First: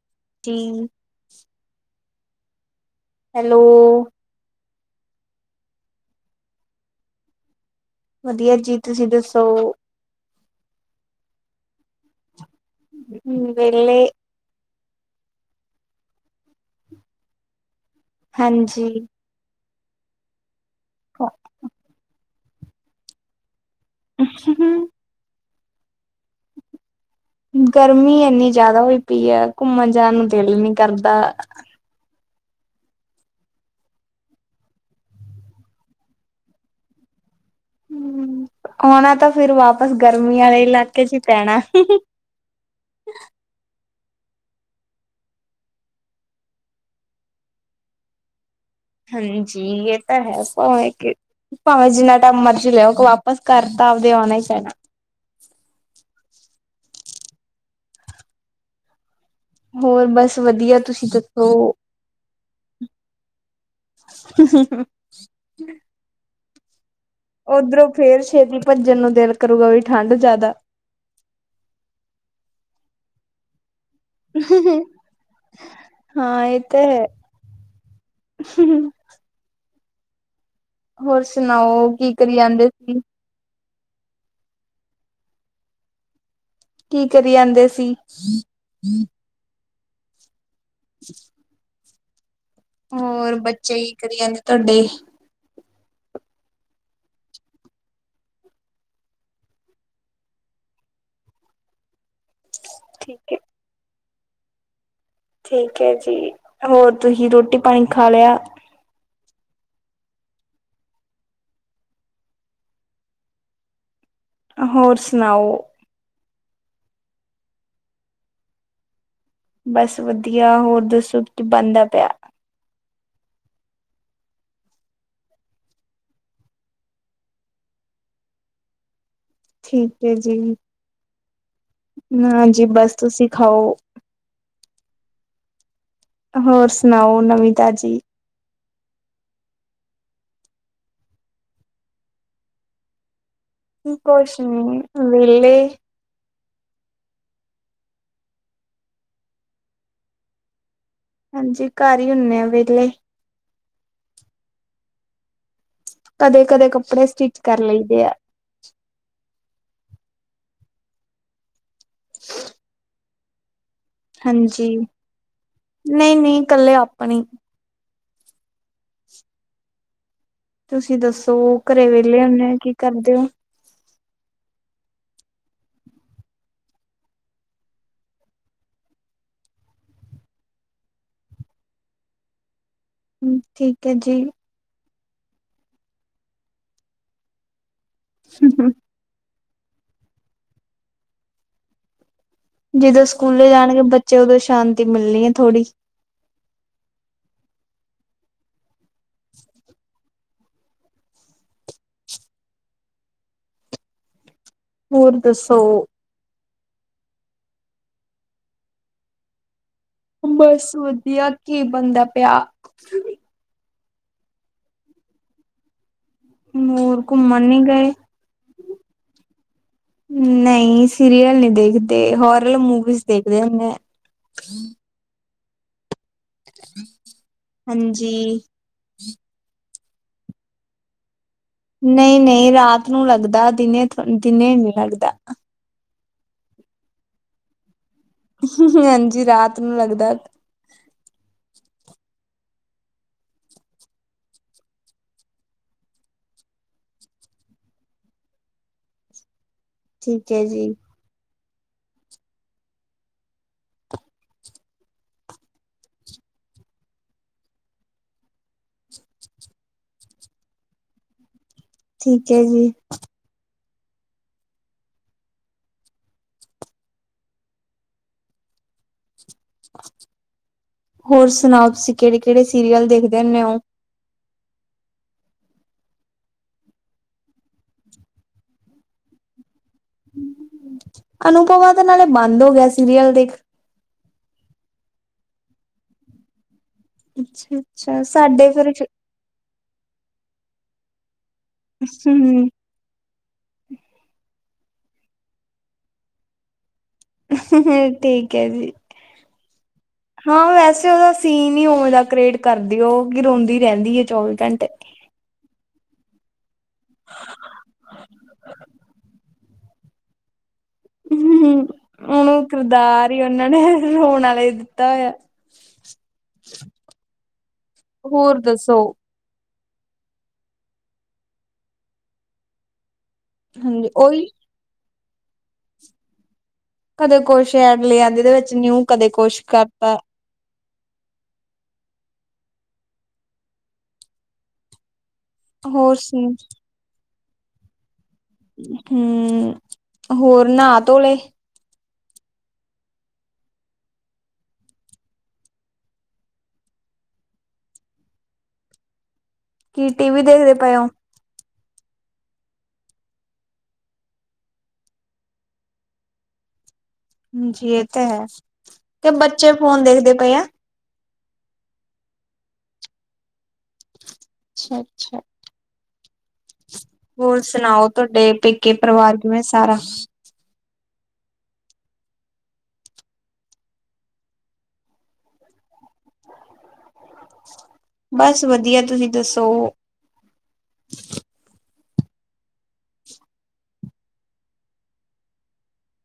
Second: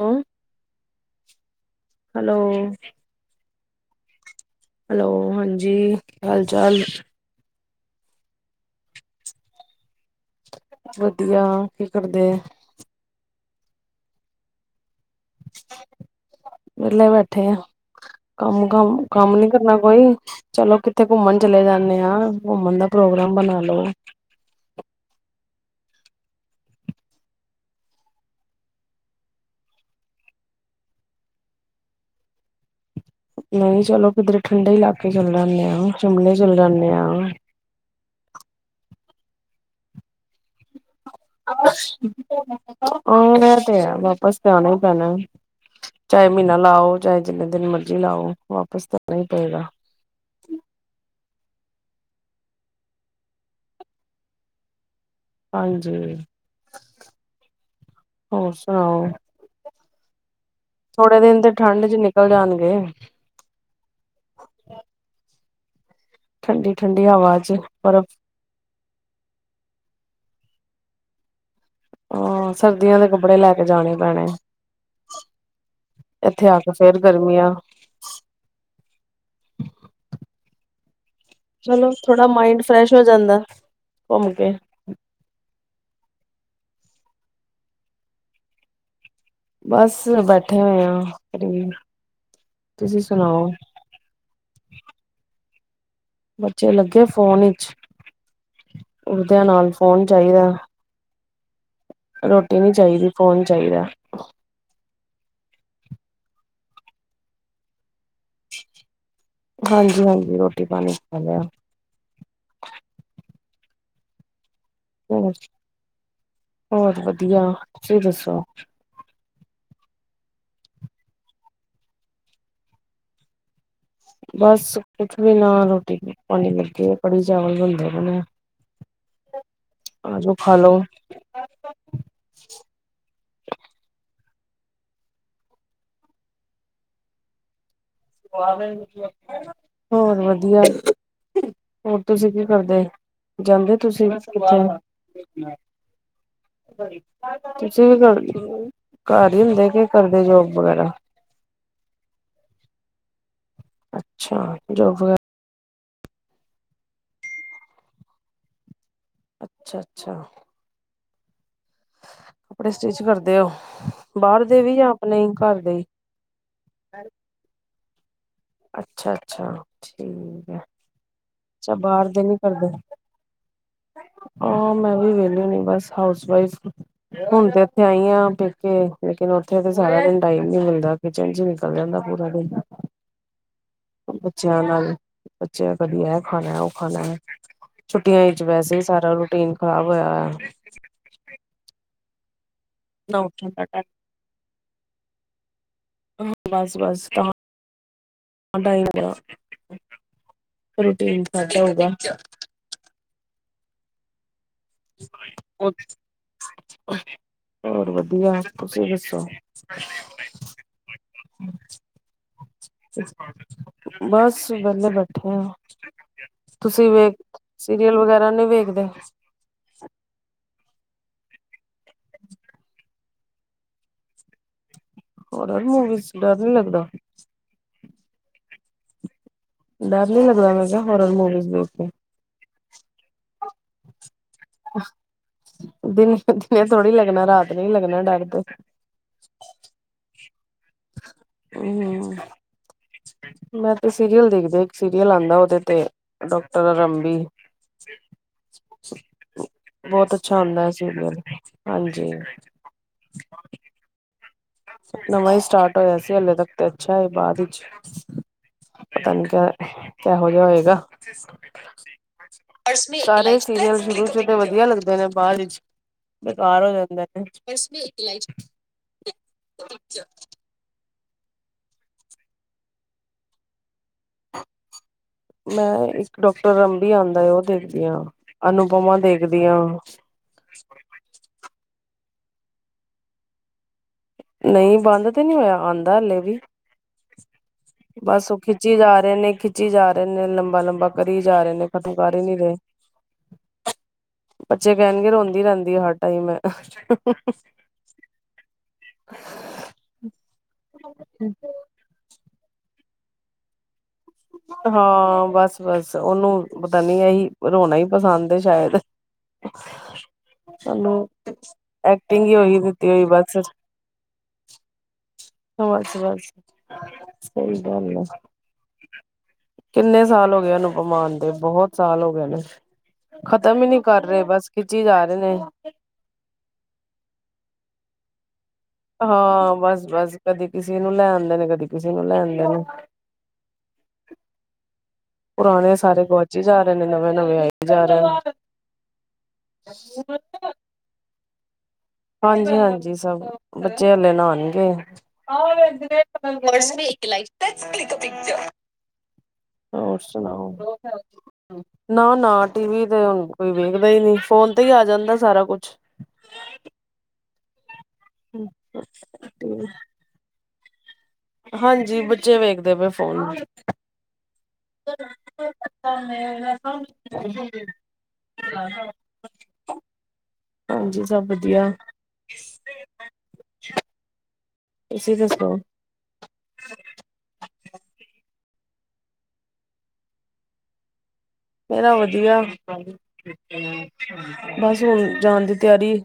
Hello, ਚੀਨ, hello, hello, hello ਹਾਂਜੀ ਕੀ ਹਾਲ-ਚਾਲ? ਵਧੀਆ ਜੀ, ਤੁਸੀਂ ਦੱਸੋ? ਵਧੀਆ ਕੀ ਕਰਦੇ। ਵਹਿਲੇ, ਵਿਹਲੇ ਬੈਠੇ ਆ। ਕੰਮ ਹਾਂਜੀ ਕੰਮ ਕੰਮ ਨੀ, ਕਰਨਾ ਕੋਈ, ਚਲੋ ਕਿੱਥੇ ਘੁੰਮਣ ਚਲੇ ਜਾਂਨੇ ਆ। ਘੁੰਮਣ ਦਾ ਪ੍ਰੋਗਰਾਮ ਬਣਾ ਲੋ। ਅੱਛਾ, ਗਰਮੀ ਇਨੀ ਜ਼ਿਆਦਾ ਹੋਈ ਪਈ ਹੈ ਘੁੰਮਣ ਜਾਣ ਨੂੰ ਦਿਲ ਨੀ ਕਰਦਾ। ਨਹੀਂ ਚਲੋ ਕਿੱਧਰ ਠੰਡੇ ਇਲਾਕੇ ਚੱਲ ਜਾਂਨੇ ਆ ਸ਼ਿਮਲੇ ਚੱਲ ਜਾਂਨੇ ਆ। ਹੂੰ ਆਣਾ ਤਾਂ ਫਿਰ ਵਾਪਿਸ ਗਰਮੀ ਵਾਲੇ ਇਲਾਕੇ ਚ ਹੀ ਪੈਣਾ। ਔ ਤੇ ਐ। ਵਾਪਿਸ ਤ ਆਉਣਾ ਹੀ ਪੈਣਾ ਚਾਹੇ ਮਹੀਨਾ ਲਾਓ, ਚਾਹੇ ਜਿੰਨੇ ਦਿਨ ਮਰਜੀ ਲਾਓ। ਵਾਪਸ ਤਾਂ ਆਣਾ ਹੀ ਪਏਗਾ ਹਾਂਜੀ ਇਹ ਤਾਂ ਹੈ ਤਾਂ ਹੈ ਕਿ, ਭਾਵੇਂ ਜਿੰਨਾ ਟਾਈਮ ਮਰਜ਼ੀ ਲੈ ਆਓ ਕਿ ਵਾਪਿਸ ਘਰ ਤਾ ਆਪਣਾ ਆਉਣਾ ਹੀ ਪੈਣਾ ਹਾਂਜੀ, ਹੋਰ ਸੁਣਾਓ? ਹੋਰ ਬਸ ਵਧੀਆ ਤੁਸੀਂ ਥੋੜੇ ਦਿਨ ਦੱਸੋ? ਤੇ ਠੰਡ ਚ ਨਿਕਲ ਜਾਣਗੇ। ਤੇ, [unintelligible] ਹੂੰ, ਠੰਡੀ ਠੰਡੀ ਹਵਾ ਚ ਉਓਧਰੋਂ ਬਰਫ਼ ਫੇਰ ਛੇਤੀ ਭੱਜਣ ਨੂੰ ਦਿਲ ਕਰੂਗਾ ਵੀ ਠੰਢ ਜ਼ਿਆਦਾ। ਹਾਂ ਸਰਦੀਆਂ ਦੇ ਕੱਪੜੇ ਲੈ ਕੇ ਜਾਣੇ ਪੈਣੇ ਹਾਂ ਇੱਥੇ ਆ ਆਏ ਕੇ ਤੇ ਫੇਰ ਹੈ। ਗਰਮੀਆਂ ਹੋਰ ਸੁਣਾਓ ਚਲੋ ਕੀ ਥੋੜ੍ਹਾ ਕਰੀ ਮਾਇੰਡ ਜਾਂਦੇ ਫਰੈਸ਼ ਸੀ ਹੋ ਜਾਂਦਾ। ਘੁੰਮ ਕੇ। ਕੀ ਕਰੀ ਜਾਂਦੇ ਸੀ। ਬੱਸ ਬਟ ਥੇ ਹੋਇਆ । ਹੋਰ ਬੱਚੇ ਹੀ ਕ ਜਾਂਦੇ ਤੁਹਾਡੇ। ਬੱਚੇ ਲੱਗੇ ਫੋਨ ਵਿਚ ਉਦਿਆਂ ਨਾਲ ਫੋਨ ਚਾਹੀਦਾ। ਰੋਟੀ ਨਹੀਂ ਚਾਹੀਦੀ ਠੀਕ ਹੈ ਫੋਨ ਚਾਹੀਦਾ। [unintelligible] ਠੀਕ ਹੈ ਜੀ ਹੋਰ ਤੁਸੀਂ ਰੋਟੀ ਪਾਣੀ ਖਾ ਲਿਆ। ਹਾਂਜੀ, ਹਾਂਜੀ। ਰੋਟੀ ਪਾਣੀ ਖ ਲਿਆ। ਹੋਰ ਸੁਣਾਓ। ਹੋਰ ਵਧੀਆ ਤੁਸੀਂ ਦੱਸੋ। ਬਸ ਵਧੀਆ ਹੋਰ ਦੱਸੋ ਬਣਦਾ ਪਿਆ। ਬਸ ਕੁਛ ਵੀ ਨਾ ਰੋਟੀ ਪਾਣੀ ਲੱਗੇ ਕੜੀ ਚਾਵਲ ਬਣਦੇ ਬਣਾ ਠੀਕ ਹੈ ਜੀ ਹਾਂਜੀ ਬਸ ਤੁਸੀਂ ਖਾਓ। ਹੋਰ ਸੁਣਾਓ ਨਵੀਂ ਤਾ ਜੀ। ਹੋਰ ਵਧੀਆ ਹੋਰ ਤੁਸੀਂ ਕੀ ਕਰਦੇ ਜਾਂਦੇ ਤੁਸੀਂ ਕੋਛ ਕਿੱਥੇ ਨਹੀ ਵਲੇੇ। ਤੁਸੀਂ ਵੀ ਕਰ ਘਰ ਹੀ ਹੁੰਦੇ ਕਿ ਕਰਦੇ ਜੋਗ ਵਗੈਰਾ। ਹਾਂਜੀ ।ਘਰ ਹੀ ਹੁੰਦੇ ਆ ਵਿਹਲੇ। ਅੱਛਾ ਜੋਬ ਵੈ। ਕਦੇ ਕਦੇ ਕੱਪੜੇ ਸਟਿਚ ਕਰ ਲਦੇ ਆ। ਅੱਛਾ, ਅੱਛਾ। ਕੱਪੜੇ ਸਟਿਚ ਕਰਦੇ। ਦਿਓ। ਹਾਂਜੀ ਨਹੀਂ ਨਹੀਂ ਇਕੱਲੇ ਆਪਣੀ ਅੱਛਾ, ਅੱਛਾ। ਠੀਕ ਹੈ ਤੁਸੀਂ ਦੱਸੋ ਅੱਛਾ ਘਰੇ ਵੇਹਲੇ ਹੁੰਦੇ ਹੋ ਕੀ ਕਰਦੇ ਹੋ। ਆਹ ਮੈਂ ਵੀ ਵਿਹਲੀ ਹੁੰਣੀ ਬਸ ਹਾਊਸ ਵਫ ਹੁਣ ਤੇ ਇਥੇ ਆਈ ਹ ਪੇਕੇ ਲੇ ਉਥੇ ਸਾਰਾ ਦਿਨ ਟਮ ਨ ਮਿਲਦਾ ਕਿਚਨ ਚ ਨਿਕਲ ਜਾਂਦਾ ਪੂਰਾ ਦਿਨ। ਹਮ ਠੀਕ ਹੈ ਜੀ। ਬੱਚਿਆਂ ਦਾ ਕਦੀ ਇਹ ਖਾਣਾ ਉਹ ਖਾਣਾ ਹੈ। ਛੁੱਟੀਆਂ ਵਿਚ ਵੈਸੇ ਸਾਰਾ ਰੂਟੀਨ [unintelligible] ਖਰਾਬ ਹੋਇਆ ਜਦੋਂ ਨਾ ਸਕੂਲੇ ਉੱਠਣ ਦਾ ਜਾਣਗੇ ਟਾਈਮ ਬੱਚੇ, ਉਦੋਂ ਸ਼ਾਂਤੀ ਮਿਲਣੀ ਹੈ ਥੋੜ੍ਹੀ। ਸਾਡਾ [unintelligible] ਸਾਡਾ ਹੋਗਾ। ਹੋਰ ਦੱਸੋ? ਹੋਰ ਵਧੀਆ, ਤੁਸੀਂ ਦੱਸੋ? ਬਸ ਵਧੀਆ, ਕੀ ਬਣਦਾ ਪਿਆ? [inaudible] ਬਸ ਵੇਲੇ ਬੈਠੇ ਆ। ਤੁਸੀਂ ਮੁਰ ਵੇਖ ਘੁੰਮਣ ਨਹੀਂ ਗਏ? ਸੀਰੀਅਲ ਵਗੈਰਾ ਨਹੀਂ ਵੇਖਦੇ ਨਹੀਂ। ਸੀਰੀਅਲ ਨੀ ਦੇਖਦੇ, ਹੋਰਲ ਮੂਵੀਜ਼ ਦੇਖਦੇ ਹੁੰਦੇ। ਹੋਰ ਮੂਵੀਜ। ਡਰ ਨੀ ਲੱਗਦਾ? ਹਾਂਜੀ। ਡਰ ਨੀ ਲੱਗਦਾ, ਮੈਂ ਕਿਹਾ ਹੋਰ ਮੂਵੀ ਨਹੀਂ-ਨਹੀਂ, ਰਾਤ [unintelligible] ਲੱਗਦਾ। ਦਿਨੇ, ਦਿਨੇ ਨੀ ਲੱਗਦਾ। ਦਿਨੇ-ਦਿਨੇ ਥੋੜ੍ਹੀ ਲੱਗਣਾ, ਰਾਤ ਨੂੰ ਹੀ ਲੱਗਣਾ। ਡਰ ਤੇ ਹਾਂਜੀ ਰਾਤ ਨੂੰ ਲੱਗਦਾ। ਹੂੰ-ਹੂੰ। ਮੈਂ ਤੇ ਸੀਰੀਅਲ ਦੇਖਦੇ, ਇੱਕ ਸੀਰੀਅਲ ਉਹਦੇ ਤੇ ਡਾਕਟਰ ਰੰਬੀ। ਬਹੁਤ ਠੀਕ ਅੱਛਾ ਹੁੰਦਾ ਹੈ ਜੀ ਸੀਰੀਅਲ। ਹਾਂਜੀ। ਨਵਾਂ ਹੀ ਸਟਾਰਟ ਹੋਇਆ ਸੀ ਹਲੇ ਤੱਕ ਤੇ ਅੱਛਾ ਹੈ, ਬਾਅਦ ਵਿਚ ਪਤਾ ਨੀ ਕਿਹੋ ਜਿਹਾ ਹੋਏਗਾ? ਠੀਕ ਹੈ ਜੀ। [unintelligible] ਸੀਰੀਅਲ ਸ਼ੁਰੂ ਵਿੱਚ ਤੇ ਵਧੀਆ ਲੱਗਦੇ ਨੇ ਬਾਅਦ ਵਿਚ, ਬੇਕਾਰ ਹੋ ਜਾਂਦੇ ਨੇ। ਅੱਛਾ, ਹੋਰ ਸੁਣਾਓ ਤੁਸੀਂ ਕਿਹੜੇ-ਕਿਹੜੇ ਸੀਰੀਅਲ ਦੇਖਦੇ ਹੁੰਦੇ ਹੋ? ਮੈਂ ਇੱਕ ਡਾਕਟਰ ਰੱਬੀ ਆਦਾ ਉਹ ਦੇਖਦੀ ਐ, ਅਨੂਪਮਾ ਦੇਖਦੀ ਹਾਂ। ਅਨੂਪਮਾ ਦੇ ਨਾਲੇ ਬੰਦ ਹੋ ਗਿਆ ਸੀਰੀਅਲ ਦੇਖ ਨਹੀਂ ਬੰਦ ਤੇ ਨਹੀਂ ਹੋਇਆ, ਆਦਾ ਹਾਲੇ ਵੀ। ਅੱਛਾ, ਅੱਛਾ ਬਸ ਉਹ ਸਾਡੇ ਫਿਰ ਖਿੱਚੀ ਜਾ ਰਹੇ ਨੇ, ਖਿੱਚੀ ਜਾ ਰਹੇ ਨੇ, ਲੰਬਾ-ਲੰਬਾ। [unintelligible] ਸਹੀ ਜਾ ਰਹੇ ਨੇ ਖਤਮ ਕਰ ਹੀ ਨਹੀਂ ਹਮ ਰਹੇ। ਬੱਚੇ ਕਹਿਣਗੇ ਰੋਂਦੀ ਰਹਿੰਦੀ ਹਰ ਟਾਈਮ ਐ ਤਾ, ਹੁ ਠੀਕ ਹੈ ਜੀ ਹਾਂ ਵੈਸੇ ਉਹਦਾ ਸੀਨ ਹੀ ਹੋਦਾ ਕਰੇਟ ਕਰਦੇ ਓ ਰੋਂਂਦੀ ਰਹਿੰਦੀ ਹੈ। ਚੌਵੀ ਘੰਟੇ ਹਾਂ ਬਸ ਬਸ ਤਾਂ ਉਹਨੂੰ ਪਤਾ ਨੀ ਅਸੀ ਰੋਣਾ ਹੀ ਪਸੰਦ ਹੈ। ਸ਼ਾਇਦ ਚਲੋ ਹੂੰ, ਐਕਟਿੰਗ ਹੀ ਉਹਨੂੰ ਹੀ ਦਿੱਤੀ ਈ ਕਿਰਦਾਰ ਹੀ ਬਸ ਉਹਨਾਂ ਨੇ ਰੋਣ ਵਾਲੇ ਦਿੱਤਾ ਹੋਇਆ ਸਹੀ ਗੱਲ ਆ ਹੋਰ ਦੱਸੋ ਕਿੰਨੇ ਸਾਲ ਹੋ ਗਏ ਉਹਨੂੰ ਦੇ ਬਹੁਤ ਸਾਲ ਹੋ ਗਏ ਨੇ। ਖਤਮ ਹੀ ਨਹੀਂ ਹਾਂਜੀ ਕਰ ਰਹੇ ਉਹੀ ਬਸ ਖਿਚੀ ਜਾ ਆ ਰਹੀ ਕਦੇ ਕੁਛ ਐਡ ਲਿਆਂਦੀ ਦੇ ਵਿੱਚ ਨਿਊ ਕਦੇ ਕੁਛ ਹਾਂ ਬਸ ਕਰਤਾ ਬਸ ਕਦੇ ਕਿਸੇ ਨੂੰ ਲੈਣ ਦੇ ਨੇ ਕਦੀ ਕਿਸੇ ਨੂੰ ਲੈਣ ਦੇ ਨੇ ਪੁਰਾਣੇ ਹੋਰ ਸਾਰੇ ਸੁਣ ਗੁਆਝੀ ਜਾ ਰਹੇ ਨੇ ਨਵੇਂ ਆਈ ਜਾ ਰਹੇ ਨੇ ਹਮ ਹੋਰ ਨਹਾ ਤੋ ਲੇ ਹਾਂਜੀ ਹਾਂਜੀ ਸਭ ਬੱਚੇ ਹਲੇ ਨਉਣਗੇ ਕੀ ਟੀ ਵੀ ਦੇਖਦੇ ਪਏ ਹੋ। ਨਾ ਨਾ ਟੀਵੀ ਤੇ ਹੁਣ ਕੋਈ ਵੇਖਦਾ ਹੀ ਨਹੀਂ ਫੋਨ ਤੇ ਹੀ ਆ ਜਾਂਦਾ ਸਾਰਾ ਕੁਛ ਹਾਜੀ ਤੇ ਹੈ ਤੇ ਬੱਚੇ ਫੋਨ ਦੇਖਦੇ ਪਏ ਆ ਹਾਂਜੀ ਬੱਚੇ ਵੇਖਦੇ ਪਏ ਫੋਨ ਅੱਛਾ! ਅੱਛਾ ਹੋਰ ਸੁਣਾਓ ਤੁਹਾਡੇ ਪੇਕੇ ਪਰਿਵਾਰ ਕਿਵੇਂ ਸਾਰਾ ਹਾਂਜੀ ਸਭ ਵਧੀਆ ਤੁਸੀਂ ਦੱਸੋ? ਬਸ ਵਧੀਆ ਤੁਸੀਂ ਦੱਸੋ। ਮੇਰਾ ਵਧੀਆ ਬਸ ਹੁਣ ਜਾਣ ਦੀ ਤਿਆਰੀ।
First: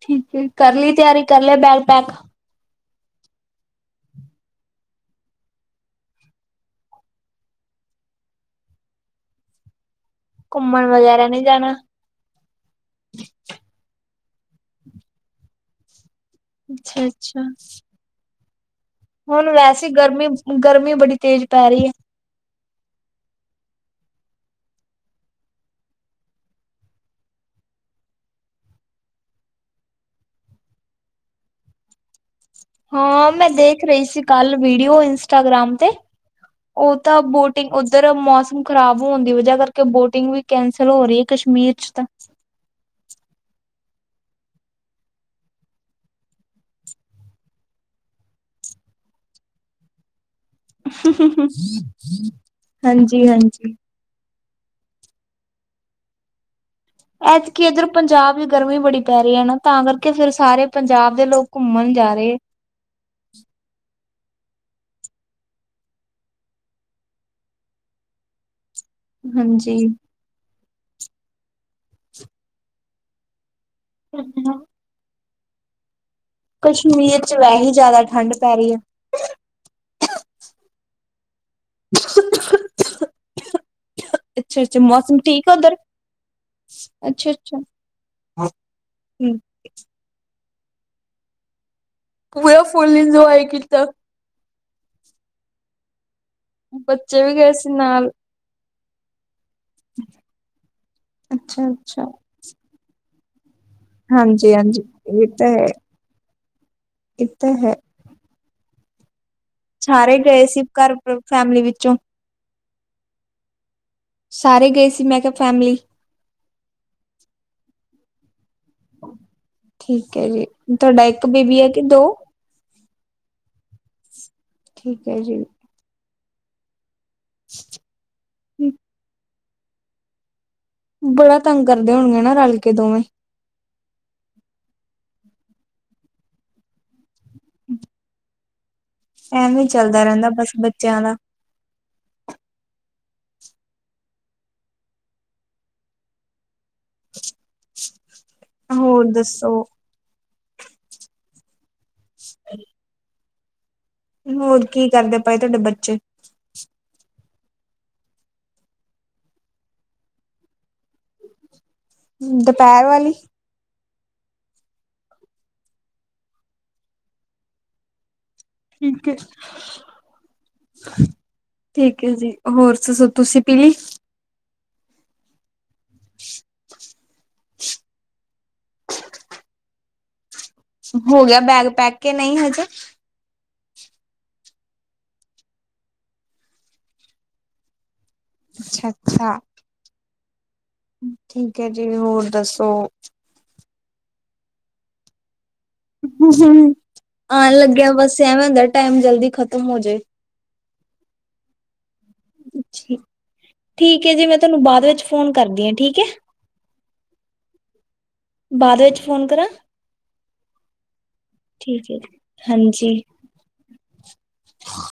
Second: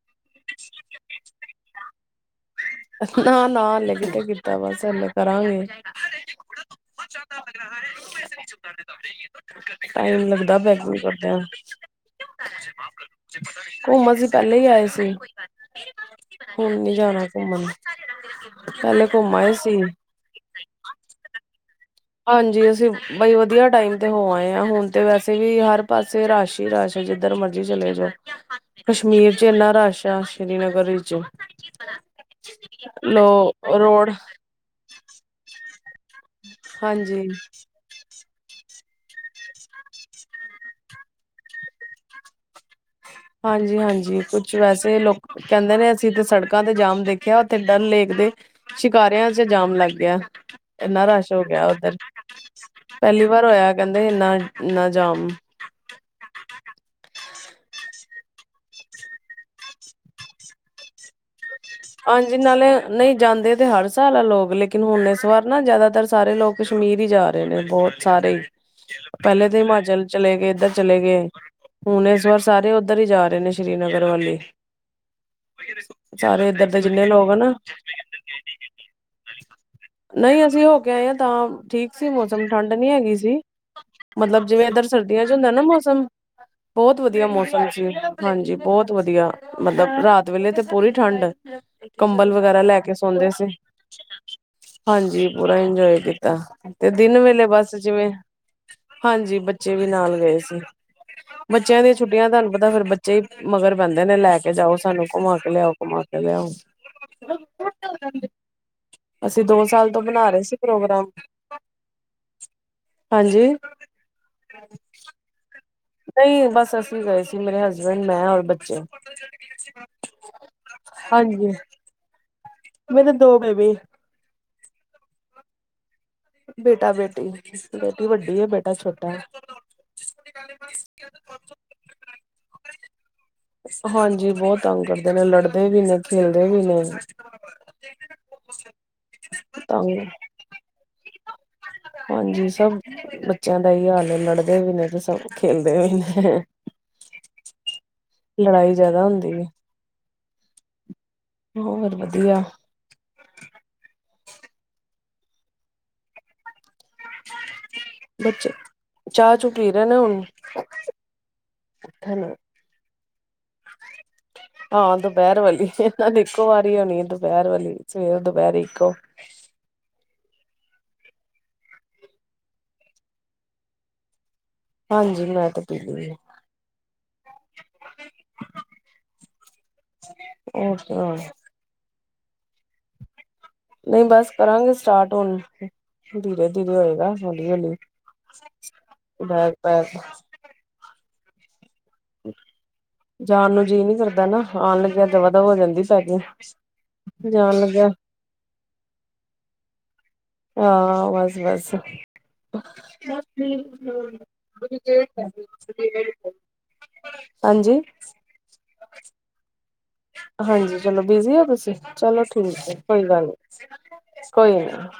ਠੀਕ ਕਰ ਲਈ ਤਿਆਰੀ ਕਰ ਬੈਗ ਪੈਕ ਨਾ ਨਾ ਹਲੇੇ ਕਿਥੇ ਕੀਤਾ ਬਸ ਹ ਨੇ ਕਰਾਂਗੇ ਓਕੇ ਟਾਈਮ ਲੱਗਦਾ ਘੁੰਮਣ ਪੈਕਿੰਗ ਵਗੈਰਾ ਕਰਦਿਆਂ, ਨਹੀਂ ਜਾਣਾ? ਘੁੰਮਣ ਅ ਪਹਿਲੇ ਹੀ ਆਏ ਸੀ। ਹੁਣ ਨੀ ਜਾਣਾ ਅੱਛਾ-ਅੱਛਾ। ਘੁੰਮਣ ਪਹਿਲੇ ਘੁੰਮ ਹੁਣ ਆਏ ਸੀ ਵੈਸੇ ਗਰਮੀ-ਗਰਮੀ ਬੜੀ, ਤੇਜ਼ ਪੈ ਰਹੀ ਹੈ। ਹਾਂਜੀ, ਅਸੀਂ ਬਾਈ ਵਧੀਆ ਟਾਈਮ ਤੇ ਹੋ ਆਏ ਆ ਹੁਣ ਤੇ ਵੈਸੇ ਵੀ ਹਰ ਪਾਸੇ ਰਸ਼ ਹੀ ਰਸ਼ ਆ ਜਿੱਧਰ ਮਰਜੀ ਚਲੇ ਜਾਓ ਕਸ਼ਮੀਰ ਚ ਇਏਨਾ ਰਸ਼ ਆ ਸ਼੍ਰੀਨਗਰ ਵਿਚ ਹਾਂ ਮੈਂ ਦੇਖ ਰਹੀ ਸੀ ਕੱਲ ਵੀਡੀਓ ਇੰਸਟਾਗ੍ਰਾਮ ਤੇ ਉਹ ਤਾਂ ਹਾਂਜੀ ਬੋਟਿੰਗ ਉੱਧਰ ਮੌਸ ਮੌਸਮ ਖ਼ਰਾਬ ਹੋਣ ਦੀ ਵਜ੍ਹਾ ਕਰਕੇ ਬੋਟਿੰਗ ਵੀ ਕੈਂਸਲ ਹੋ ਰਹੀ ਕਸ਼ਮੀਰ ਚ ਤਾਂ ਹਾਂਜੀ-ਹਾਂਜੀ ਕੁਛ ਵੈਸੇ ਲੋਕ ਕਹਿੰਦੇ ਨੇ ਅਸੀਂ ਤੇ ਸੜਕਾਂ ਤੇ ਜਾਮ ਦੇਖਿਆ ਉੱਥੇ ਡਲ ਲੇਕ ਦੇ ਸ਼ਿਕਾਰਿਆਂ ਚ ਜਾਮ ਲੱਗ ਗਿਆ। ਇੰਨਾ ਰਸ਼ ਹੋ ਗਿਆ ਉੱਧਰ ਪਹਿਲੀ ਵਾਰ ਹੋਇਆ ਹਾਂਜੀ-ਹਾਂਜੀ। ਕਹਿੰਦੇ ਇੰਨਾ ਨਾ ਜਾਮ ਐਤਕੀ ਇੱਧਰ ਪੰਜਾਬ ਵਿੱਚ ਗਰਮੀ ਬੜੀ ਪੈ ਰਹੀ ਹੈ ਨਾ ਤਾਂ ਕਰਕੇ ਫਿਰ ਸਾਰੇ ਪੰਜਾਬ ਦੇ ਲੋਕ ਘੁੰਮਣ ਜਾ ਹਾਂਜੀ ਰਹੇ। ਨਾਲੇ ਨਹੀਂ ਜਾਂਦੇ ਤੇ ਹਰ ਵਾਲਾ ਲੋਕ ਲੇਕਿਨ ਹੁਣ ਇਸ ਵਾਰ ਨਾ ਜ਼ਿਆਦਾਤਰ ਸਾਰੇ ਲੋਕ ਕਸ਼ਮੀਰ ਹੀ ਜਾ ਰਹੇ ਨੇ ਬਹੁਤ ਸਾਰੇ ਹੀ ਪਹਿਲੇ ਤੇ ਹਾਂਜੀ। ਹਿਮਾਚਲ ਚਲੇ ਗਏ ਇੱਧਰ ਚਲੇ ਗਏ ਹੁਣ ਇਸ ਵਾਰ ਸਾਰੇ ਉੱਧਰ ਹੀ ਜਾ ਰਹੇ ਨੇ, ਸ਼੍ਰੀਨਗਰ ਵਾਲੇ [unintelligible] ਕਸ਼ਮੀਰ ਚ ਵੈਹੀ ਜ਼ਿਆਦਾ ਠੰਢ ਪੈ ਰਹੀ ਹੈ। ਨਹੀਂ ਅਸੀਂ ਹੋ ਕੇ ਆਏ ਐ ਤਾਂ ਠੀਕ ਸੀ ਮੌਸਮ ਠੰਡ ਨੀ ਹੈਗੀ ਸੀ ਮਤਲਬ ਅੱਛਾ ਜਿਵੇਂ ਅੱਛਾ ਇਧਰ ਮੌਸਮ ਸਰਦੀਆਂ ਚ ਠੀਕ ਹੁੰਦਾ ਹੈ ਨਾ ਉੱਧਰ ਮੌਸਮ ਬਹੁਤ ਵਧੀਆ ਅੱਛਾ ਅੱਛਾ ਮੌਸਮ ਸੀ ਹਾਂਜੀ ਬਹੁਤ ਵਧੀਆ ਮਤਲਬ ਰਾਤ ਵੇਲੇ ਤੇ ਪੂਰੀ ਠੰਡ ਕੰਬਲ ਵਗੈਰਾ ਪੁਰਾ ਲੈ ਕੇ ਫੁਲ ਸੌਂਦੇ ਇਨਜੋਏ ਸੀ ਕੀਤਾ। ਹਾਂਜੀ ਪੂਰਾ ਇੰਜੋਏ ਕੀਤਾ। ਤੇ ਦਿਨ ਬੱਚੇ ਵੀ ਵੇਲੇ ਗਏ ਸੀ ਬਸ ਜਿਵੇਂ, ਨਾਲ। ਹਾਂਜੀ ਬੱਚੇ, ਬੱਚੇ ਵੀ ਨਾਲ ਗਏ ਸੀ ਅੱਛਾ ਬੱਚਿਆਂ ਦੀਆਂ ਅੱਛਾ ਛੁੱਟੀਆਂ ਤੁਹਾਨੂੰ ਪਤਾ ਫੇਰ ਚ, ਮਗਰ ਬੰਦੇ ਨੇ ਲੈ ਕੇ ਹਾਂਜੀ ਜਾਓ ਹਾਂਜੀ ਸਾਨੂੰ ਇਹ ਘੁਮਾ ਤਾਂ ਕੇ ਹੈ ਲਿਆਓ ਘੁਮਾ ਕੇ ਲਿਆਓ। ਇਹ ਤਾਂ ਹੈ ਅਸੀਂ ਦੋ ਸਾਲ ਤੋਂ ਸਾਰੇ ਬਣਾ ਰਹੇ ਗਏ ਸੀ ਘਰ ਪ੍ਰੋਗਰਾਮ ਫੈਮਲੀ ਵਿੱਚੋਂ ਹਾਂਜੀ, ਸਾਰੇ ਗਏ ਸੀ ਮੈਂ ਕਿਹਾ ਫੈਮਿਲੀ ਨਹੀਂ ਬਸ ਅਸੀਂ ਗਏ ਸੀ ਮੇਰੇ ਹੱਸ ਡ ਮੈ ਔਰ ਬੱਚੇ, ਠੀਕ ਹੈ ਜੀ ਤੁਹਾਡਾ ਇੱਕ ਹਾਂਜੀ ਬੇਬੀ ਹੈ ਕਿ ਦੋ? ਮੇਰੇ ਦੋ ਬੇਬੀ ਠੀਕ ਹੈ ਜੀ ਬੇਟਾ ਬੇਟੀ ਬੇਟੀ ਵੱਡੀ ਹੈ ਬੇਟਾ ਛੋਟਾ ਜਿਸ ਨੂੰ ਬੜਾ ਤੰਗ ਕਰਦੇ ਹੋਣਗੇ ਨਾ ਰਲ ਕੇ ਦੋਵੇਂ ਹਾਂਜੀ ਬਹੁਤ ਤੰਗ ਕਰਦੇ ਨੇ ਲੜਦੇ ਵੀ ਨੇ ਖੇਲਦੇ ਵੀ ਨੇ ਹਮ [unintelligible] ਛ [unintelligible] ਐਵੇ ਹੀ ਚੱਲਦਾ ਰਹਿੰਦਾ ਬਸ ਬੱਚਿਆਂ ਦਾ ਹਾਂਜੀ ਸਭ ਬੱਚਿਆਂ ਦਾ ਹੀ ਹਾਲ ਲੜਦੇ ਵੀ ਨੇ ਤੇ ਸਭ ਖੇਲਦੇ ਵੀ ਨੇ ਲੜਾਈ ਜਿਆਦਾ ਹੋਰ ਹੁੰਦੀ ਹੈ ਦੱਸੋ ਹੋਰ ਵਧੀਆ ਵਧੀਆ ਹੋਰ ਕੀ ਕਰਦੇ ਪਏ ਤੁਹਾਡੇ ਬੱਚੇ ਬੱਚੇ ਚਾਹ ਚੂ ਪੀ ਰਹੇ ਨੇ ਹੁਣ ਦੁਪੱਹਿਰ ਵਾਲੀ ਹਾਂ ਦੁਪਹਿਰ ਵਾਲੀ ਇਹਨਾਂ ਦੀ ਇੱਕੋ ਵਾਰੀ ਹੋਣੀ ਦੁਪਹਿਰ ਵਾਲੀ ਸਵੇਰ ਦੁ ਵਰੇਕੋ ਠੀਕ ਹੈ [unintelligible] ਠੀਕ ਹੈ ਜੀ ਹੋਰ ਤੁਸੀਂ ਪੀਲੀ ਹਾਂਜੀ ਮੈਂ ਤੇ ਪੀਲੀ ਹੇ ਹੋ ਗਿਆ ਬੈਗ ਪੈਕ ਕਿ ਨਹੀਂ ਹਜੇ ਨਹੀਂ ਬਸ ਕਰਾਂਗੇ ਸਟਾਰਟ ਹੁਣ ਧੀਰੇ ਧੀਰੇ ਹੋਏਗਾ ਹੌਲੀ ਹੌਲੀ ਅੱਛਾ ਅੱਛਾ ਬੇਗ ਪੇਕ ਠੀਕ ਜੀ ਹੋਰ ਦੱਸੋ ਜੀ ਨੀ ਕਰਦਾ ਨਾ ਆਉਣ ਲੱਗਿਆ ਦਵ ਹੋ ਜਾਂਦੀ ਪੈਕਿੰਗ ਆਉਣ ਲੱਗਿਆ ਬਸ ਐਵੇਂ ਹੁੰਦਾ ਟਾਈਮ ਜਲਦੀ ਖਤਮ ਹੋ ਜੇ ਹਾਂ ਬਸ ਬਸ ਠੀਕ ਹੈ ਜੀ ਮੈਂ ਤੁਹਾਨੂੰ ਬਾਅਦ ਵਿੱਚ ਫੋਨ ਕਰਦੀ ਹਾਂ ਠੀਕ ਹੈ [unintelligible] ਹਾਂਜੀ ਬਾਅਦ ਵਿੱਚ ਫੋਨ ਕਰਾਂ ਹਾਂਜੀ ਚਲੋ ਬਿਜੀ ਹੋ ਤੁਸੀਂ ਠੀਕ ਹੈ ਜੀ ਚਲੋ ਠੀਕ ਹੈ ਹਾਂਜੀ ਕੋਈ ਗੱਲ ਨੀ ਕੋਈ ਨੀ